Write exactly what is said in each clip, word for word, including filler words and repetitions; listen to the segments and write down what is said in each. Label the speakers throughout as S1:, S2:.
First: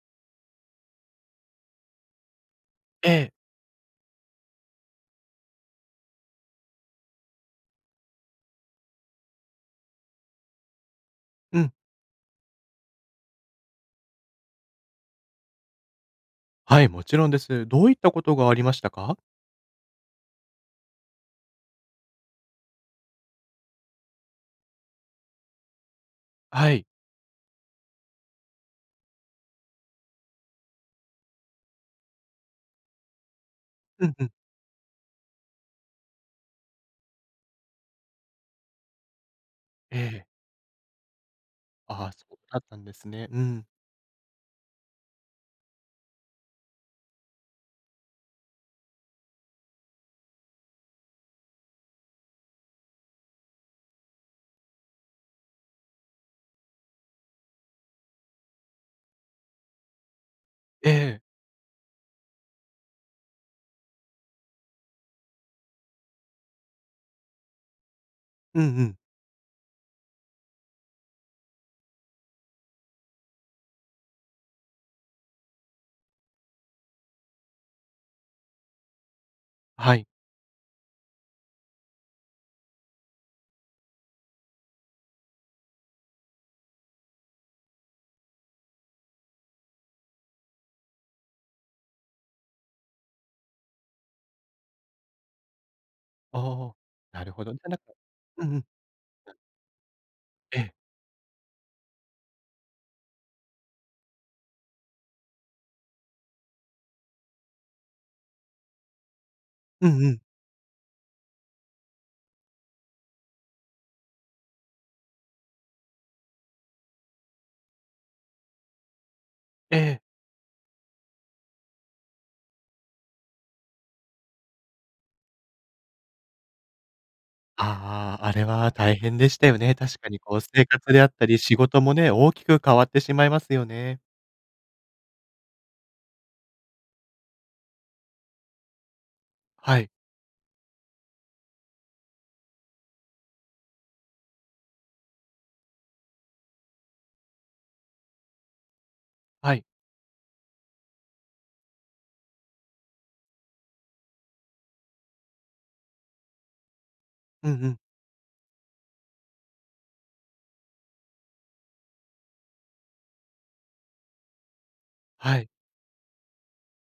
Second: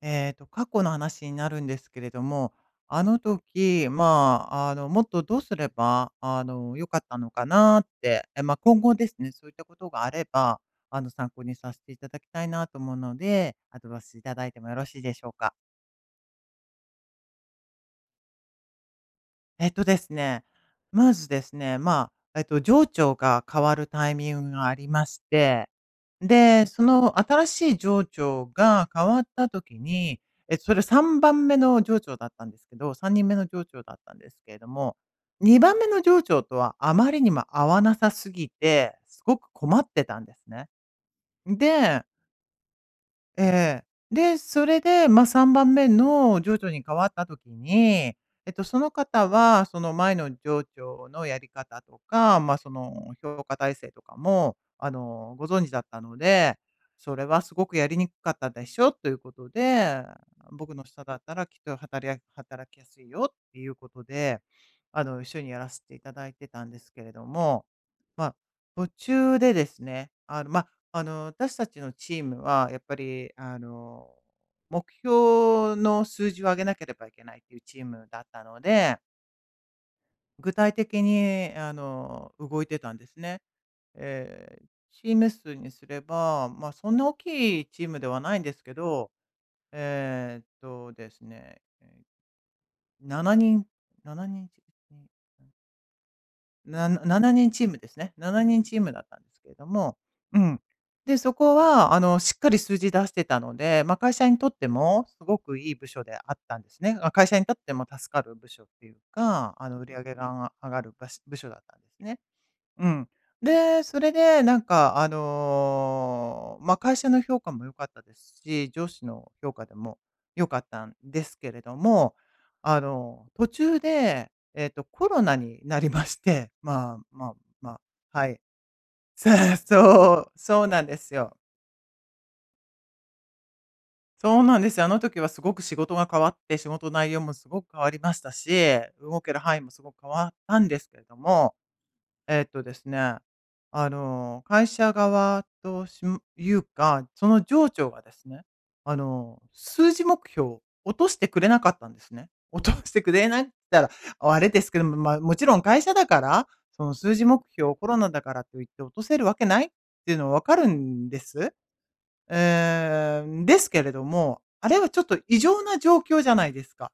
S1: えっと、過去の話になるんですけれども、あ
S2: え
S1: の
S2: え。
S1: 時、まあ、あの、もっとどうすれば、あの、良かったのかなって、え、まあ、今後ですね、そういったことがあれば、あの、参考に
S2: う
S1: さ
S2: ん。
S1: せていただきたいなと思うので、アドバイスいただいてもよろしいでしょうか？
S2: はい、もちろんです。どういったことがありましたか？
S1: えっとですね、まずですね、まあ、えっと、情緒が変わるタイミングがありまして、で、
S2: は
S1: そ
S2: い。
S1: の新しい情緒が変わった時に、え、それさんばんめの情緒だったんですけど、さんにんめの情緒だっ
S2: う
S1: た
S2: ん
S1: ん
S2: う
S1: で
S2: ん。
S1: すけれども、にばんめの情緒とはあまりにも合わなさすぎて、すごく困っ
S2: え
S1: てたん
S2: え。
S1: ですね。で
S2: ああ、そうだったんですね。う
S1: え
S2: ん。
S1: え。で、それで、まあ、さんばんめの上長に変わった時に、えっと、その方は、その前の上長のやり方とか、まあ、その評価体制とかも、あの、ご存知だったので、それはすごくやりにくかったでしょということで、僕の
S2: え
S1: 下だっ
S2: え。
S1: たらきっと働き働きやすいよっていうことで、あの、一緒にやらせていただいてたんですけれども、まあ、
S2: うんう
S1: 途
S2: ん。
S1: 中でですね、あの、まああの、私たちのチームは、やっぱり、あの、目標の数字を上げなければいけないっていうチームだったので、
S2: はい。
S1: 具体的に、あの、動いてたんですね。えーチーム数にすれば、まあ、そんな大きいチームではないんですけど、えーっとですね、えーななにん、ななにん、
S2: ああ、
S1: な
S2: な
S1: 7
S2: るほ
S1: 人
S2: ど。じ
S1: チ
S2: ゃ
S1: ー
S2: な
S1: ム
S2: んか、
S1: ですね。7
S2: うんう
S1: 人
S2: ん。
S1: チームだったんですけれども、う
S2: え
S1: ん。
S2: え。
S1: で、そこはあの、しっかり数字出してたので、まあ、会社にとってもすごくいい部署であったんですね。あ、会社にとっても助かる部署っていうか、あの、売
S2: う
S1: り上
S2: んう
S1: げ
S2: ん。
S1: が上が上がる部署部署だったんですね。うん。で、それでなんかあの、まあ、会社の評価も良かったですし、上司の評価で
S2: え
S1: も
S2: え。
S1: 良かったんですけれども、あの、途中で、えっと、コロナになりまして、まあまあまあ、
S2: あ
S1: は
S2: あ、あ
S1: い。
S2: れは大 変でした
S1: さ
S2: よね。確か
S1: そ
S2: に
S1: う、
S2: こう
S1: そ
S2: 生
S1: うなん
S2: 活
S1: で
S2: であっ
S1: す
S2: た
S1: よ。
S2: り、仕事もね、大きく変わってしまいますよね。
S1: そうなんですよ。あの時はすごく仕事が変わって、仕事内容もすごく変わりましたし、動ける範囲も
S2: は
S1: すご
S2: い。
S1: く変わったんですけれども、えっとですね、あの、会社側としいうか、その上長がですね、あの、
S2: はい。
S1: 数字目標を落としてくれなかったんですね。落としてくれなかったら、あれですけども、まあ、もちろん会社だから、その数字目
S2: うんう
S1: 標、
S2: ん。
S1: コロナだからと言って落とせるわけないっていうのは分かるんです。えーですけれども、あれはちょっと異
S2: はい。
S1: 常な状況じゃないですか。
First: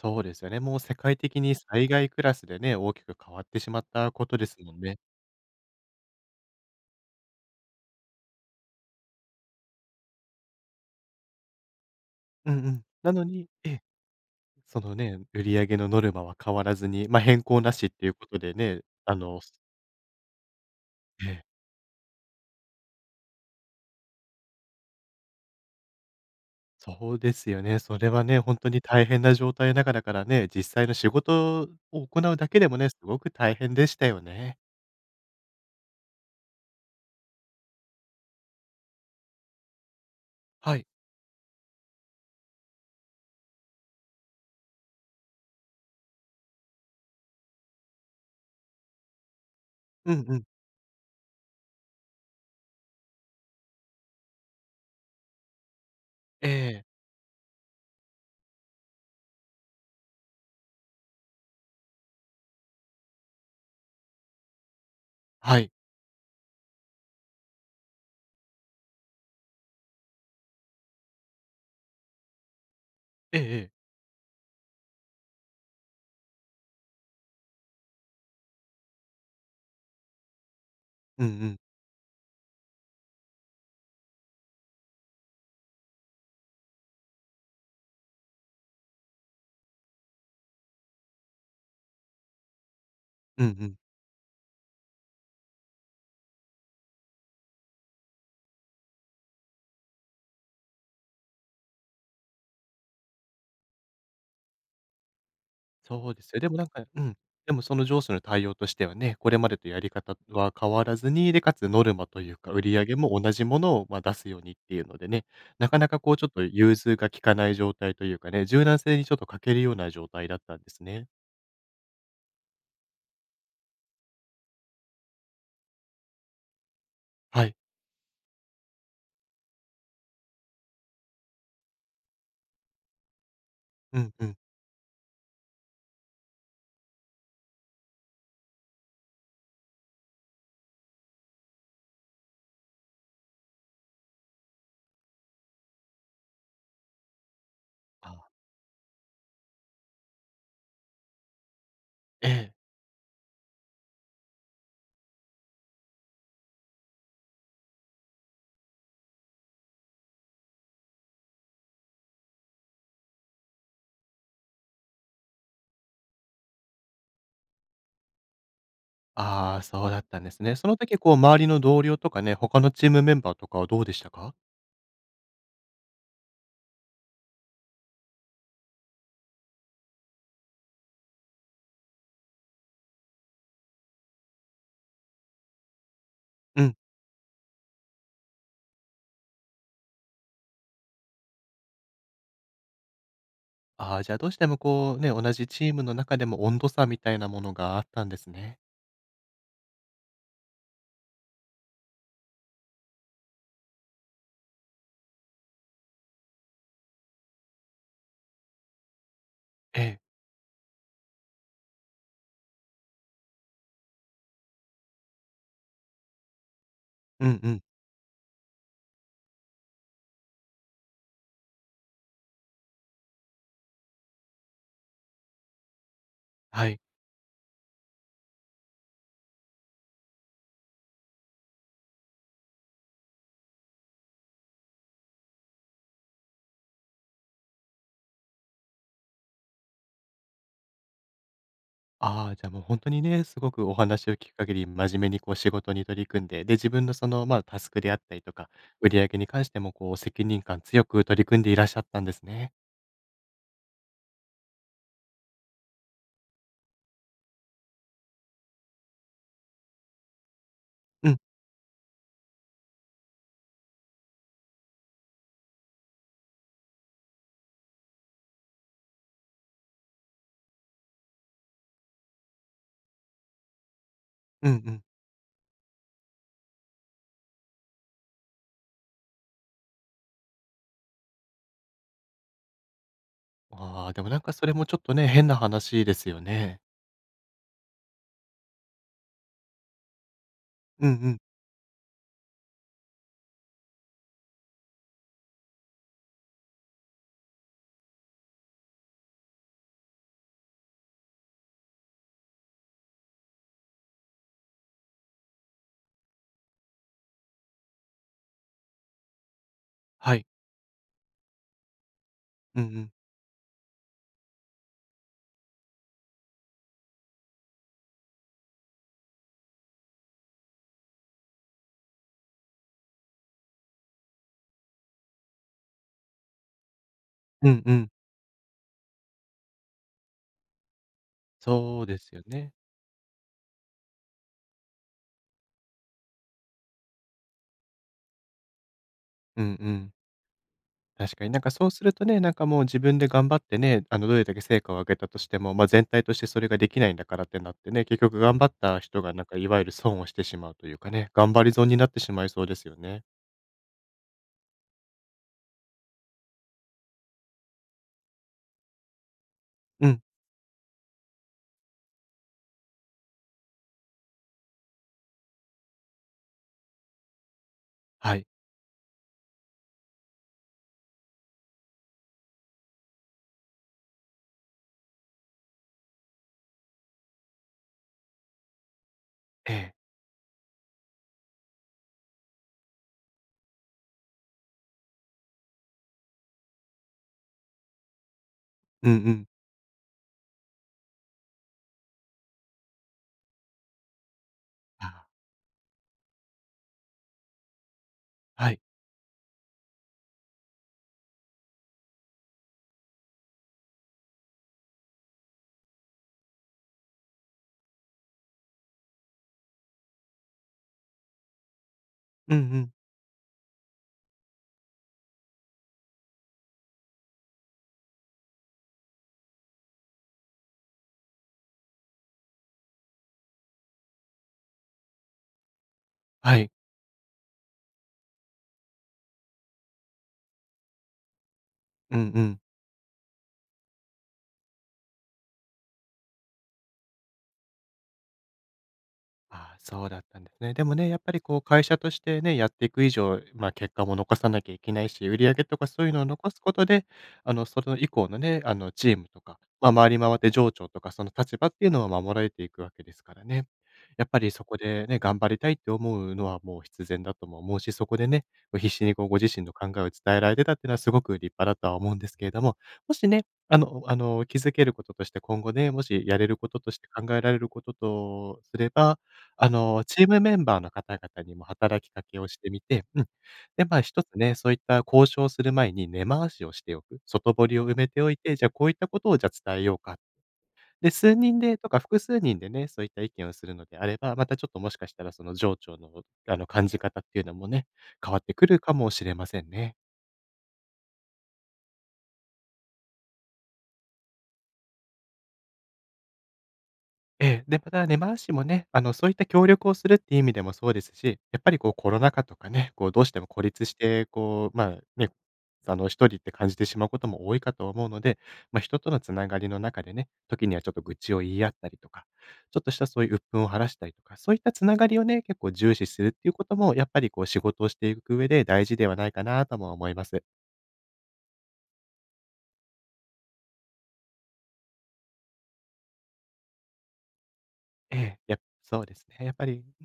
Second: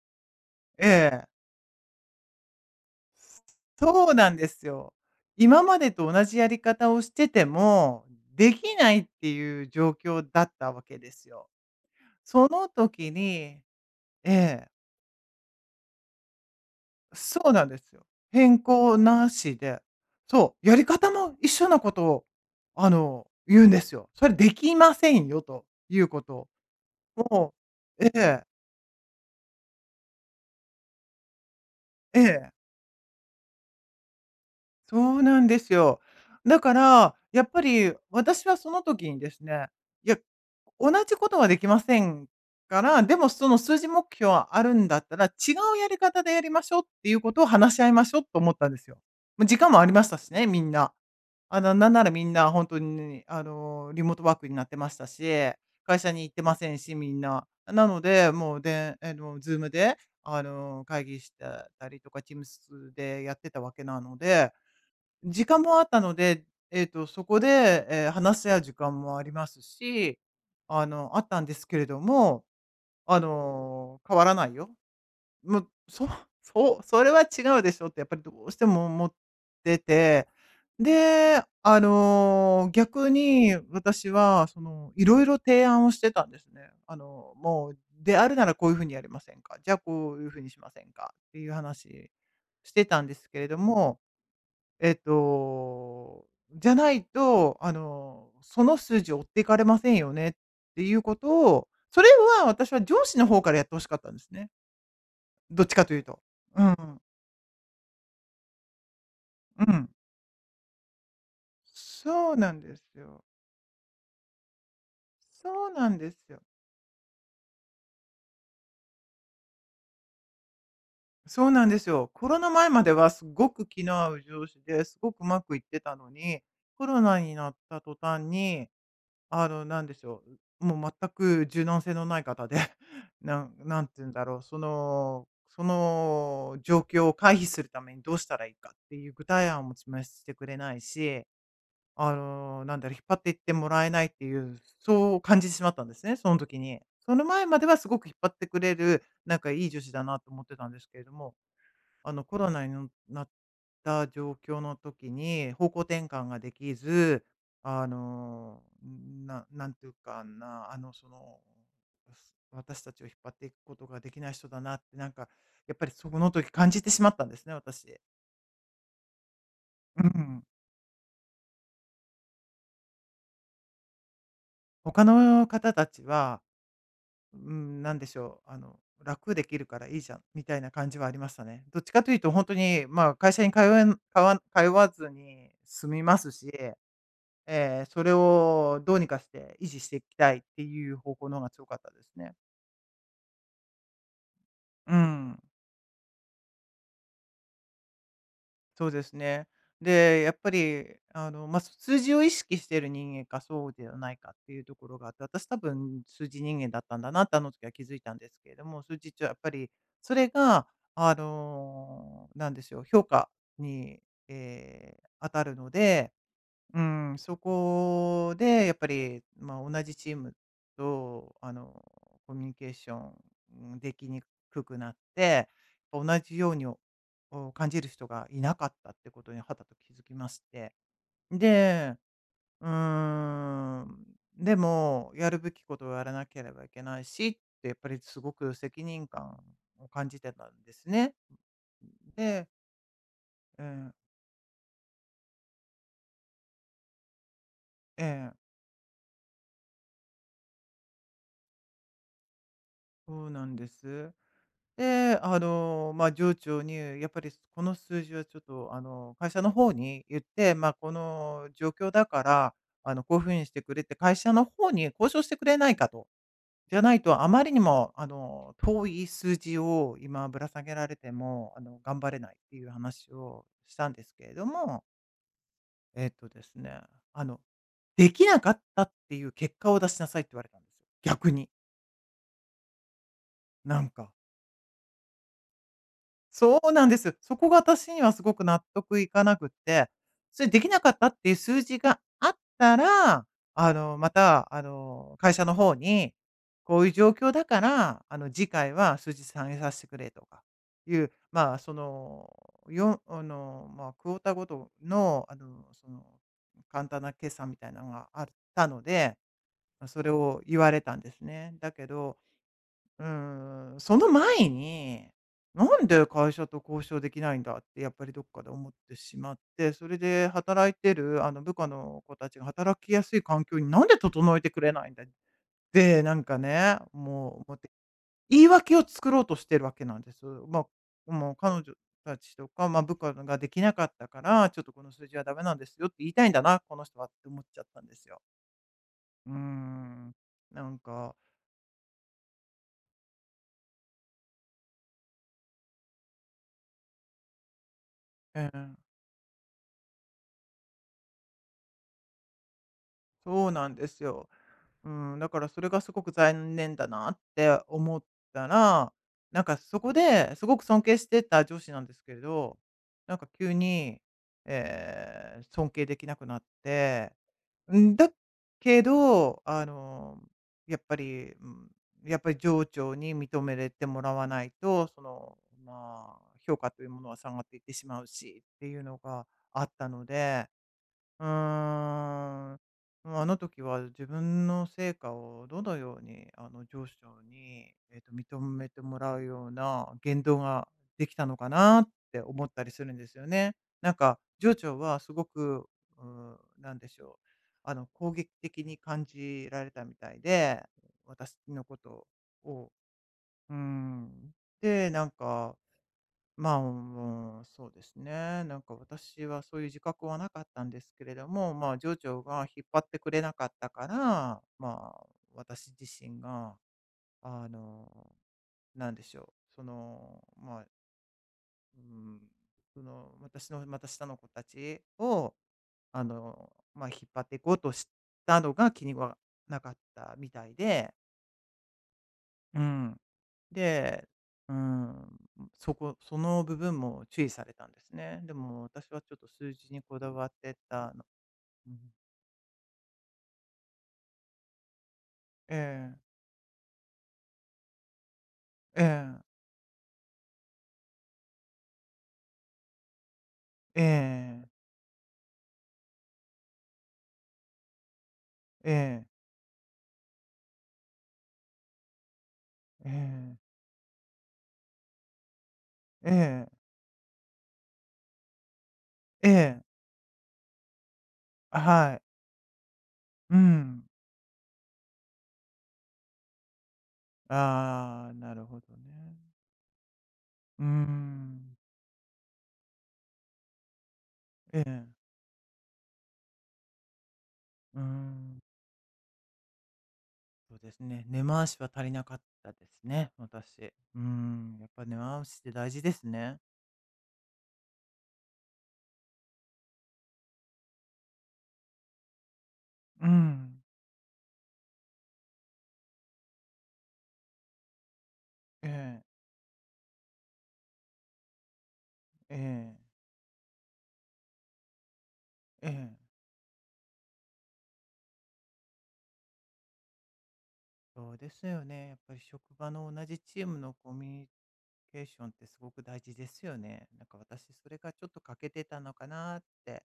S2: そうですよね。もう
S1: え
S2: 世界
S1: え。
S2: 的に災害クラスでね、大きく変わってしまっ
S1: そ
S2: た
S1: う
S2: こ
S1: なん
S2: と
S1: で
S2: です
S1: す
S2: もん
S1: よ。
S2: ね。
S1: 今までと同じやり方をしてても、できないっていう状況だったわけですよ。そ
S2: うん
S1: の
S2: うん。
S1: 時
S2: なのに
S1: に
S2: ええ。
S1: ええ、
S2: そのね、売り上げのノルマは変わらずに、まあ、
S1: そ
S2: 変
S1: う
S2: 更
S1: なん
S2: な
S1: で
S2: しっ
S1: す
S2: て
S1: よ。
S2: いうことで
S1: 変
S2: ね、
S1: 更
S2: あ
S1: な
S2: の、
S1: しで、そう、やり方
S2: え
S1: も
S2: え、
S1: 一緒なことを、あの、言うんですよ。それできませんよということを、
S2: そうです
S1: も
S2: よね。そ
S1: う
S2: れ
S1: え
S2: はね、
S1: え、
S2: 本当に大変な状態の中だからね、実際の仕事を
S1: え
S2: 行うだ
S1: え。
S2: けでもね、すごく大変でしたよね。
S1: そうなんですよ。だから、やっぱり私はその時にですね、いや、
S2: はい。
S1: 同じことはできませんから、でもその数字目標はあるんだったら、違うやり方でやりましょうっていうことを話し合いましょうと思ったんですよ。もう時間もありまし
S2: う
S1: た
S2: ん
S1: し
S2: うん。
S1: ね、みんな。あの、なんならみんな本当に、あの、リモートワークになってましたし、会社に行って
S2: え
S1: ません
S2: え。
S1: し、みんな。なので、もうで、あの、ズームで、あの、会議してたりとか、Teams でやってたわけなので、時
S2: は
S1: 間
S2: い。
S1: もあったので、えっと、そこで、えー話し合う時間もありますし、あの、あったんですけれども、あ
S2: ええええ。
S1: の、変わらないよ。もう、そ そう、それは違うでしょってやっぱりどうしても思ってて、
S2: うんう
S1: で、
S2: ん。
S1: あの、逆に私は、その、いろいろ提案をしてたんですね。あの、もう、であるならこういう風にやりませんか、じゃあこういう風にしませんかっていう話してたんですけ
S2: うん
S1: れ
S2: う
S1: ど
S2: ん。
S1: も、えっと、じゃないと、あの、その数字を追っていかれませんよねっていうことを、それは私は上司の方からやって欲しかったんですね。どっちかという
S2: そう
S1: と。
S2: ですよ。でも
S1: う
S2: なん
S1: ん。
S2: かうん。でもその上司の対応としてはね、これまで
S1: う
S2: とや
S1: ん。
S2: り方は変わらずに、で、かつノルマとい
S1: そう
S2: うか、
S1: なん
S2: 売
S1: で
S2: り上
S1: す
S2: げも
S1: よ。
S2: 同じものを、ま、出すようにっていうのでね、
S1: そ
S2: な
S1: う
S2: かな
S1: なん
S2: か
S1: で
S2: こうちょ
S1: す
S2: っ
S1: よ。
S2: と融通が利かない状態というかね、柔軟性にちょっと欠けるような状態だったんですね。
S1: そうなんですよ。コロナ前まではすごく気の合う上司で、すごくうまくいってたのに、コロナに
S2: は
S1: な
S2: い。
S1: った途端にあの、なんでしょう、もう全く柔軟性のない方で、なんなんて
S2: う
S1: 言う
S2: ん
S1: んだ
S2: うん。
S1: ろう、その、その状況を回避するためにどうしたらいいかっていう具体案も示してくれないし、あの、なんだろう、引っ張っていってもらえないっていう、そう感じてしまったんですね、その時に。その前まではすごく引
S2: あ、
S1: っ張ってくれる、なんかいい女子だなと思ってたんですけれども、あの
S2: え
S1: コロ
S2: え。
S1: ナにのなった状況の時に、方向転換ができず、あの、ななんていうかな、あの、その、す私たちを引っ張っていくことができない人だなって、なんか、やっぱりその時感じてしまったんですね、私。
S2: ああ、そうだ
S1: う
S2: ったんで
S1: ん。
S2: すね。その時こう周りの同僚とかね、他のチームメンバーとかはどうでしたか？
S1: 他の方たちは、うん、なんでしょう、あの、楽できるからいいじゃん、みたいな感じはありましたね。どっちかというと本当に、まあ、会社に通えんかわ通わずに済みますし
S2: うん。
S1: ええ、それをどうにかして維持していきたいっていう方向の方が強かったですね。
S2: ああ、じゃあどうしても
S1: う
S2: こうね、同
S1: ん、
S2: じチームの中でも温度差みたいなものがあったんですね。
S1: そうですね。で、やっぱり、あの、まあ、数字を意識している人間か、そうではないかっていうところがあって、私多分数字人間だったんだなってあの時は気づいたんですけれども、数字ってやっぱり、
S2: ええ。
S1: それが、あの、なんでしょう、評価に、えー当たるのでうん、
S2: う
S1: そ
S2: んうん。
S1: こでやっぱり、まあ、同じチームと、あの、コミュニケーションうんできにくくなって、同じように
S2: は
S1: お
S2: い。
S1: お感じる人がいなかったってことにはたと気づきまして。で、うーん、でも、やるべきことをやらなければいけないしって、やっぱりすごく責任感を感じてたんですね。
S2: ああ、じ
S1: で、
S2: ゃあもう本当にね、すごくお
S1: え
S2: 話
S1: え
S2: を聞く限り、真面目にこう仕事に取り組んで、で、自分のその、まあ、タスクであっ
S1: え
S2: たりと
S1: え、
S2: か、売り上げに関してもこう責任感強く取り組んでいらっしゃったんですね。
S1: そうなんです。で、あの、まあ、上長にやっぱりこの数字はちょっと、あの、会社の方に言って、まあ、こ
S2: うん、
S1: の状況だから、あの、こういうふうにしてくれって会社の方に交渉してくれないかと。じゃないとあまりにも、あの、遠い数字を今ぶら下げられても、あの、頑張れないっていう話をしたんですけれど
S2: うんう
S1: も、
S2: ん。
S1: えっとですね、あの、できなかったっていう結果を出しなさいって言われたんですよ。逆に。な
S2: あ
S1: ん
S2: あ、でも
S1: か。
S2: なんかそれもちょっとね、変な話ですよ
S1: そ
S2: ね。
S1: うなんです。そこが私にはすごく納得いかなくって、それできな
S2: う
S1: か
S2: んう
S1: ったっ
S2: ん。
S1: ていう数字があったら、あの、また、あの、会社の方に、こういう状況だから、あの、次回は数字反映させてくれとか、いう、まあ、その、よあの、まあ、クォーターごとの、あの、その、簡単な決算みたいなのがあったので、それ
S2: はい。
S1: を言われたんですね。だけど、
S2: うんうん。
S1: うーん、その前に、なんで会社と交渉できないんだってやっぱりどっかで思ってしまって、それで働いてるあの部下の子たちが働きやすい環境になんで整えてくれないんだって、なんかね、もう
S2: う
S1: 思っ
S2: ん
S1: て、
S2: うん。
S1: 言い訳を作ろうとしてるわけなんです。まあ、もう彼女
S2: そうです
S1: た
S2: よ
S1: ちと
S2: ね。
S1: か、まあ、部下ができなかったから、ちょっとこの数字はダメなんですよって言いたいんだな、この人はって思っちゃったんですよ。うー
S2: うんうん。
S1: ん、なんか、
S2: 確かになんかそうするとね、なんかもう自分で頑張ってね、あの、どれだけ成果を上げたとしても、まあ、全体としてそれができないんだからってなってね、結局頑
S1: え
S2: 張っ
S1: ん
S2: た人がなんかいわゆる損をしてしまうというかね、頑張り損になってしまいそうですよね。
S1: そうなんですよ。うん、だからそれがすごく残念だなって思ったら、なんかそ
S2: う
S1: こ
S2: ん、
S1: ですごく尊敬してた上司なんですけれど、なんか急に、えー尊敬できなくなって、んだ
S2: はい、
S1: けど、あの、やっぱり、うん、やっぱり上長に認めれてもらわないと、その、まあ、評価というものは下がっていってしまうしっていうのが
S2: え
S1: あっ
S2: え、
S1: たので、うーん。ま、ああの時は自分の成果をどのように、あの、上司長に、えっと、認めて
S2: うんう
S1: もらう
S2: ん、
S1: ような言動ができたのかなって思ったりするんですよね。なんか、上長は
S2: あ、
S1: すごく、うーん、なんでしょう、あの、攻撃
S2: はい、
S1: 的に感じられたみたいで、私のことを。うーん。で、なんかまあ、もう、そうですね。なんか私はそういう自覚はなかったんですけれども、まあ、上長
S2: うんう
S1: が引っ
S2: ん、
S1: 張ってくれなかったから、まあ、私自身が、あの、なんでしょう。その、まあ、うん、その、私の、また下の子たちを、あ
S2: はい、
S1: の、まあ、引っ張っていこうとしたのが気にはなかったみたいで、
S2: うんうん。
S1: うん。で、うん、そこその部分も注意されたんですね。でも私はちょっと数
S2: ああ、
S1: 字に
S2: そう
S1: こ
S2: だっ
S1: だ
S2: たん
S1: わっ
S2: ですね。
S1: て
S2: でもね、
S1: た
S2: やっ
S1: の。
S2: ぱりこう会
S1: う
S2: 社
S1: ん。
S2: としてね、やっていく以上、まあ、結果も残さなきゃいけないし、売り上げ
S1: え
S2: とかそういう
S1: え、
S2: のを残すことで、あの、それ以降のね、あの、
S1: え
S2: チームと
S1: え、
S2: か、まあ、回り回って上長とか、その立場っていうのは守られていくわけですからね。
S1: え
S2: やっぱりそ
S1: え、
S2: こでね、頑張りたいって思うのはもう必然だとも思うし、そこでね、必
S1: え
S2: 死にこ
S1: え、
S2: うご自身の考えを伝えられてたっていうのはすごく立派だとは思うんですけれども、
S1: え
S2: もしね、
S1: え、
S2: あの、あの、気づけることとして今後ね、もし
S1: え
S2: やれるこ
S1: え、
S2: ととして考えられることとすれば、あ
S1: え、
S2: の、チームメンバーの方々にも働き
S1: は
S2: か
S1: い。
S2: けをしてみて、うん。
S1: う
S2: で、まあ、
S1: ん。
S2: 一つね、そういった交渉する前に根回しをしておく。外堀を埋めて
S1: あ
S2: お
S1: あ、
S2: い
S1: な
S2: て、じ
S1: る
S2: ゃあ、
S1: ほ
S2: こう
S1: ど
S2: いったこと
S1: ね。
S2: をじゃあ伝えようか。
S1: うー
S2: で、数人
S1: ん。
S2: でとか複数人でね、そういった意見をするのであれば、またちょっ
S1: え
S2: ともし
S1: え、
S2: かしたらその情緒のあの感じ方っていうのもね、
S1: うー
S2: 変わって
S1: ん。
S2: くるかもしれませんね。
S1: そうですね、根回しは足りなかったですね、私。うーん、やっぱ根回しって大事ですね。
S2: ええ、で、またね、回しもね、あの、そういった協力をするっていう意味でもそうですし、やっぱりこうコロナ禍とかね、こうどう
S1: う
S2: しても孤
S1: ん。
S2: 立して、こう、まあ、ね、あの、一人って感じてしまうことも多いかと思うので、ま、
S1: え
S2: 人との
S1: え、
S2: つながりの中でね、時にはちょっと愚痴を言い合ったりとか、
S1: え
S2: ちょっと
S1: え、
S2: したそういう鬱憤を晴らしたりとか、そういったつながりをね、結構
S1: え
S2: 重視
S1: え。
S2: するっていうことも、やっぱりこう仕事をしていく上で大事ではないかなとも思います。
S1: そうですよね。やっぱり職場の同じチームのコミュニケーションってすごく大事ですよね。なんか私それがち
S2: え
S1: ょっ
S2: え、
S1: と
S2: や
S1: 欠
S2: っ
S1: けてた
S2: そう
S1: の
S2: で
S1: か
S2: すね、やっ
S1: なっ
S2: ぱり
S1: て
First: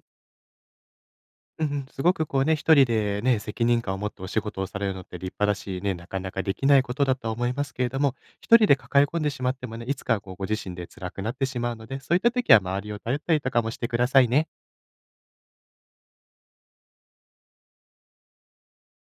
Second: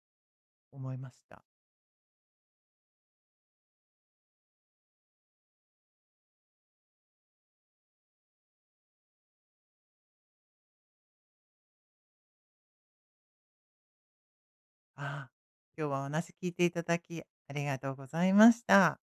S1: 思いました。
S2: うんうん、すごくこうね、一人でね、責任感を持ってお仕事をされるのって立派だし、ね、なかなかできないことだとは思いますけれども、一人で抱え込んでしまってもね、いつかこうご自身で辛くなってしまうので、そういった時は周りを頼ったりとかもしてくださいね。
S1: ああ、今日はお話聞いていただきありがとうございました。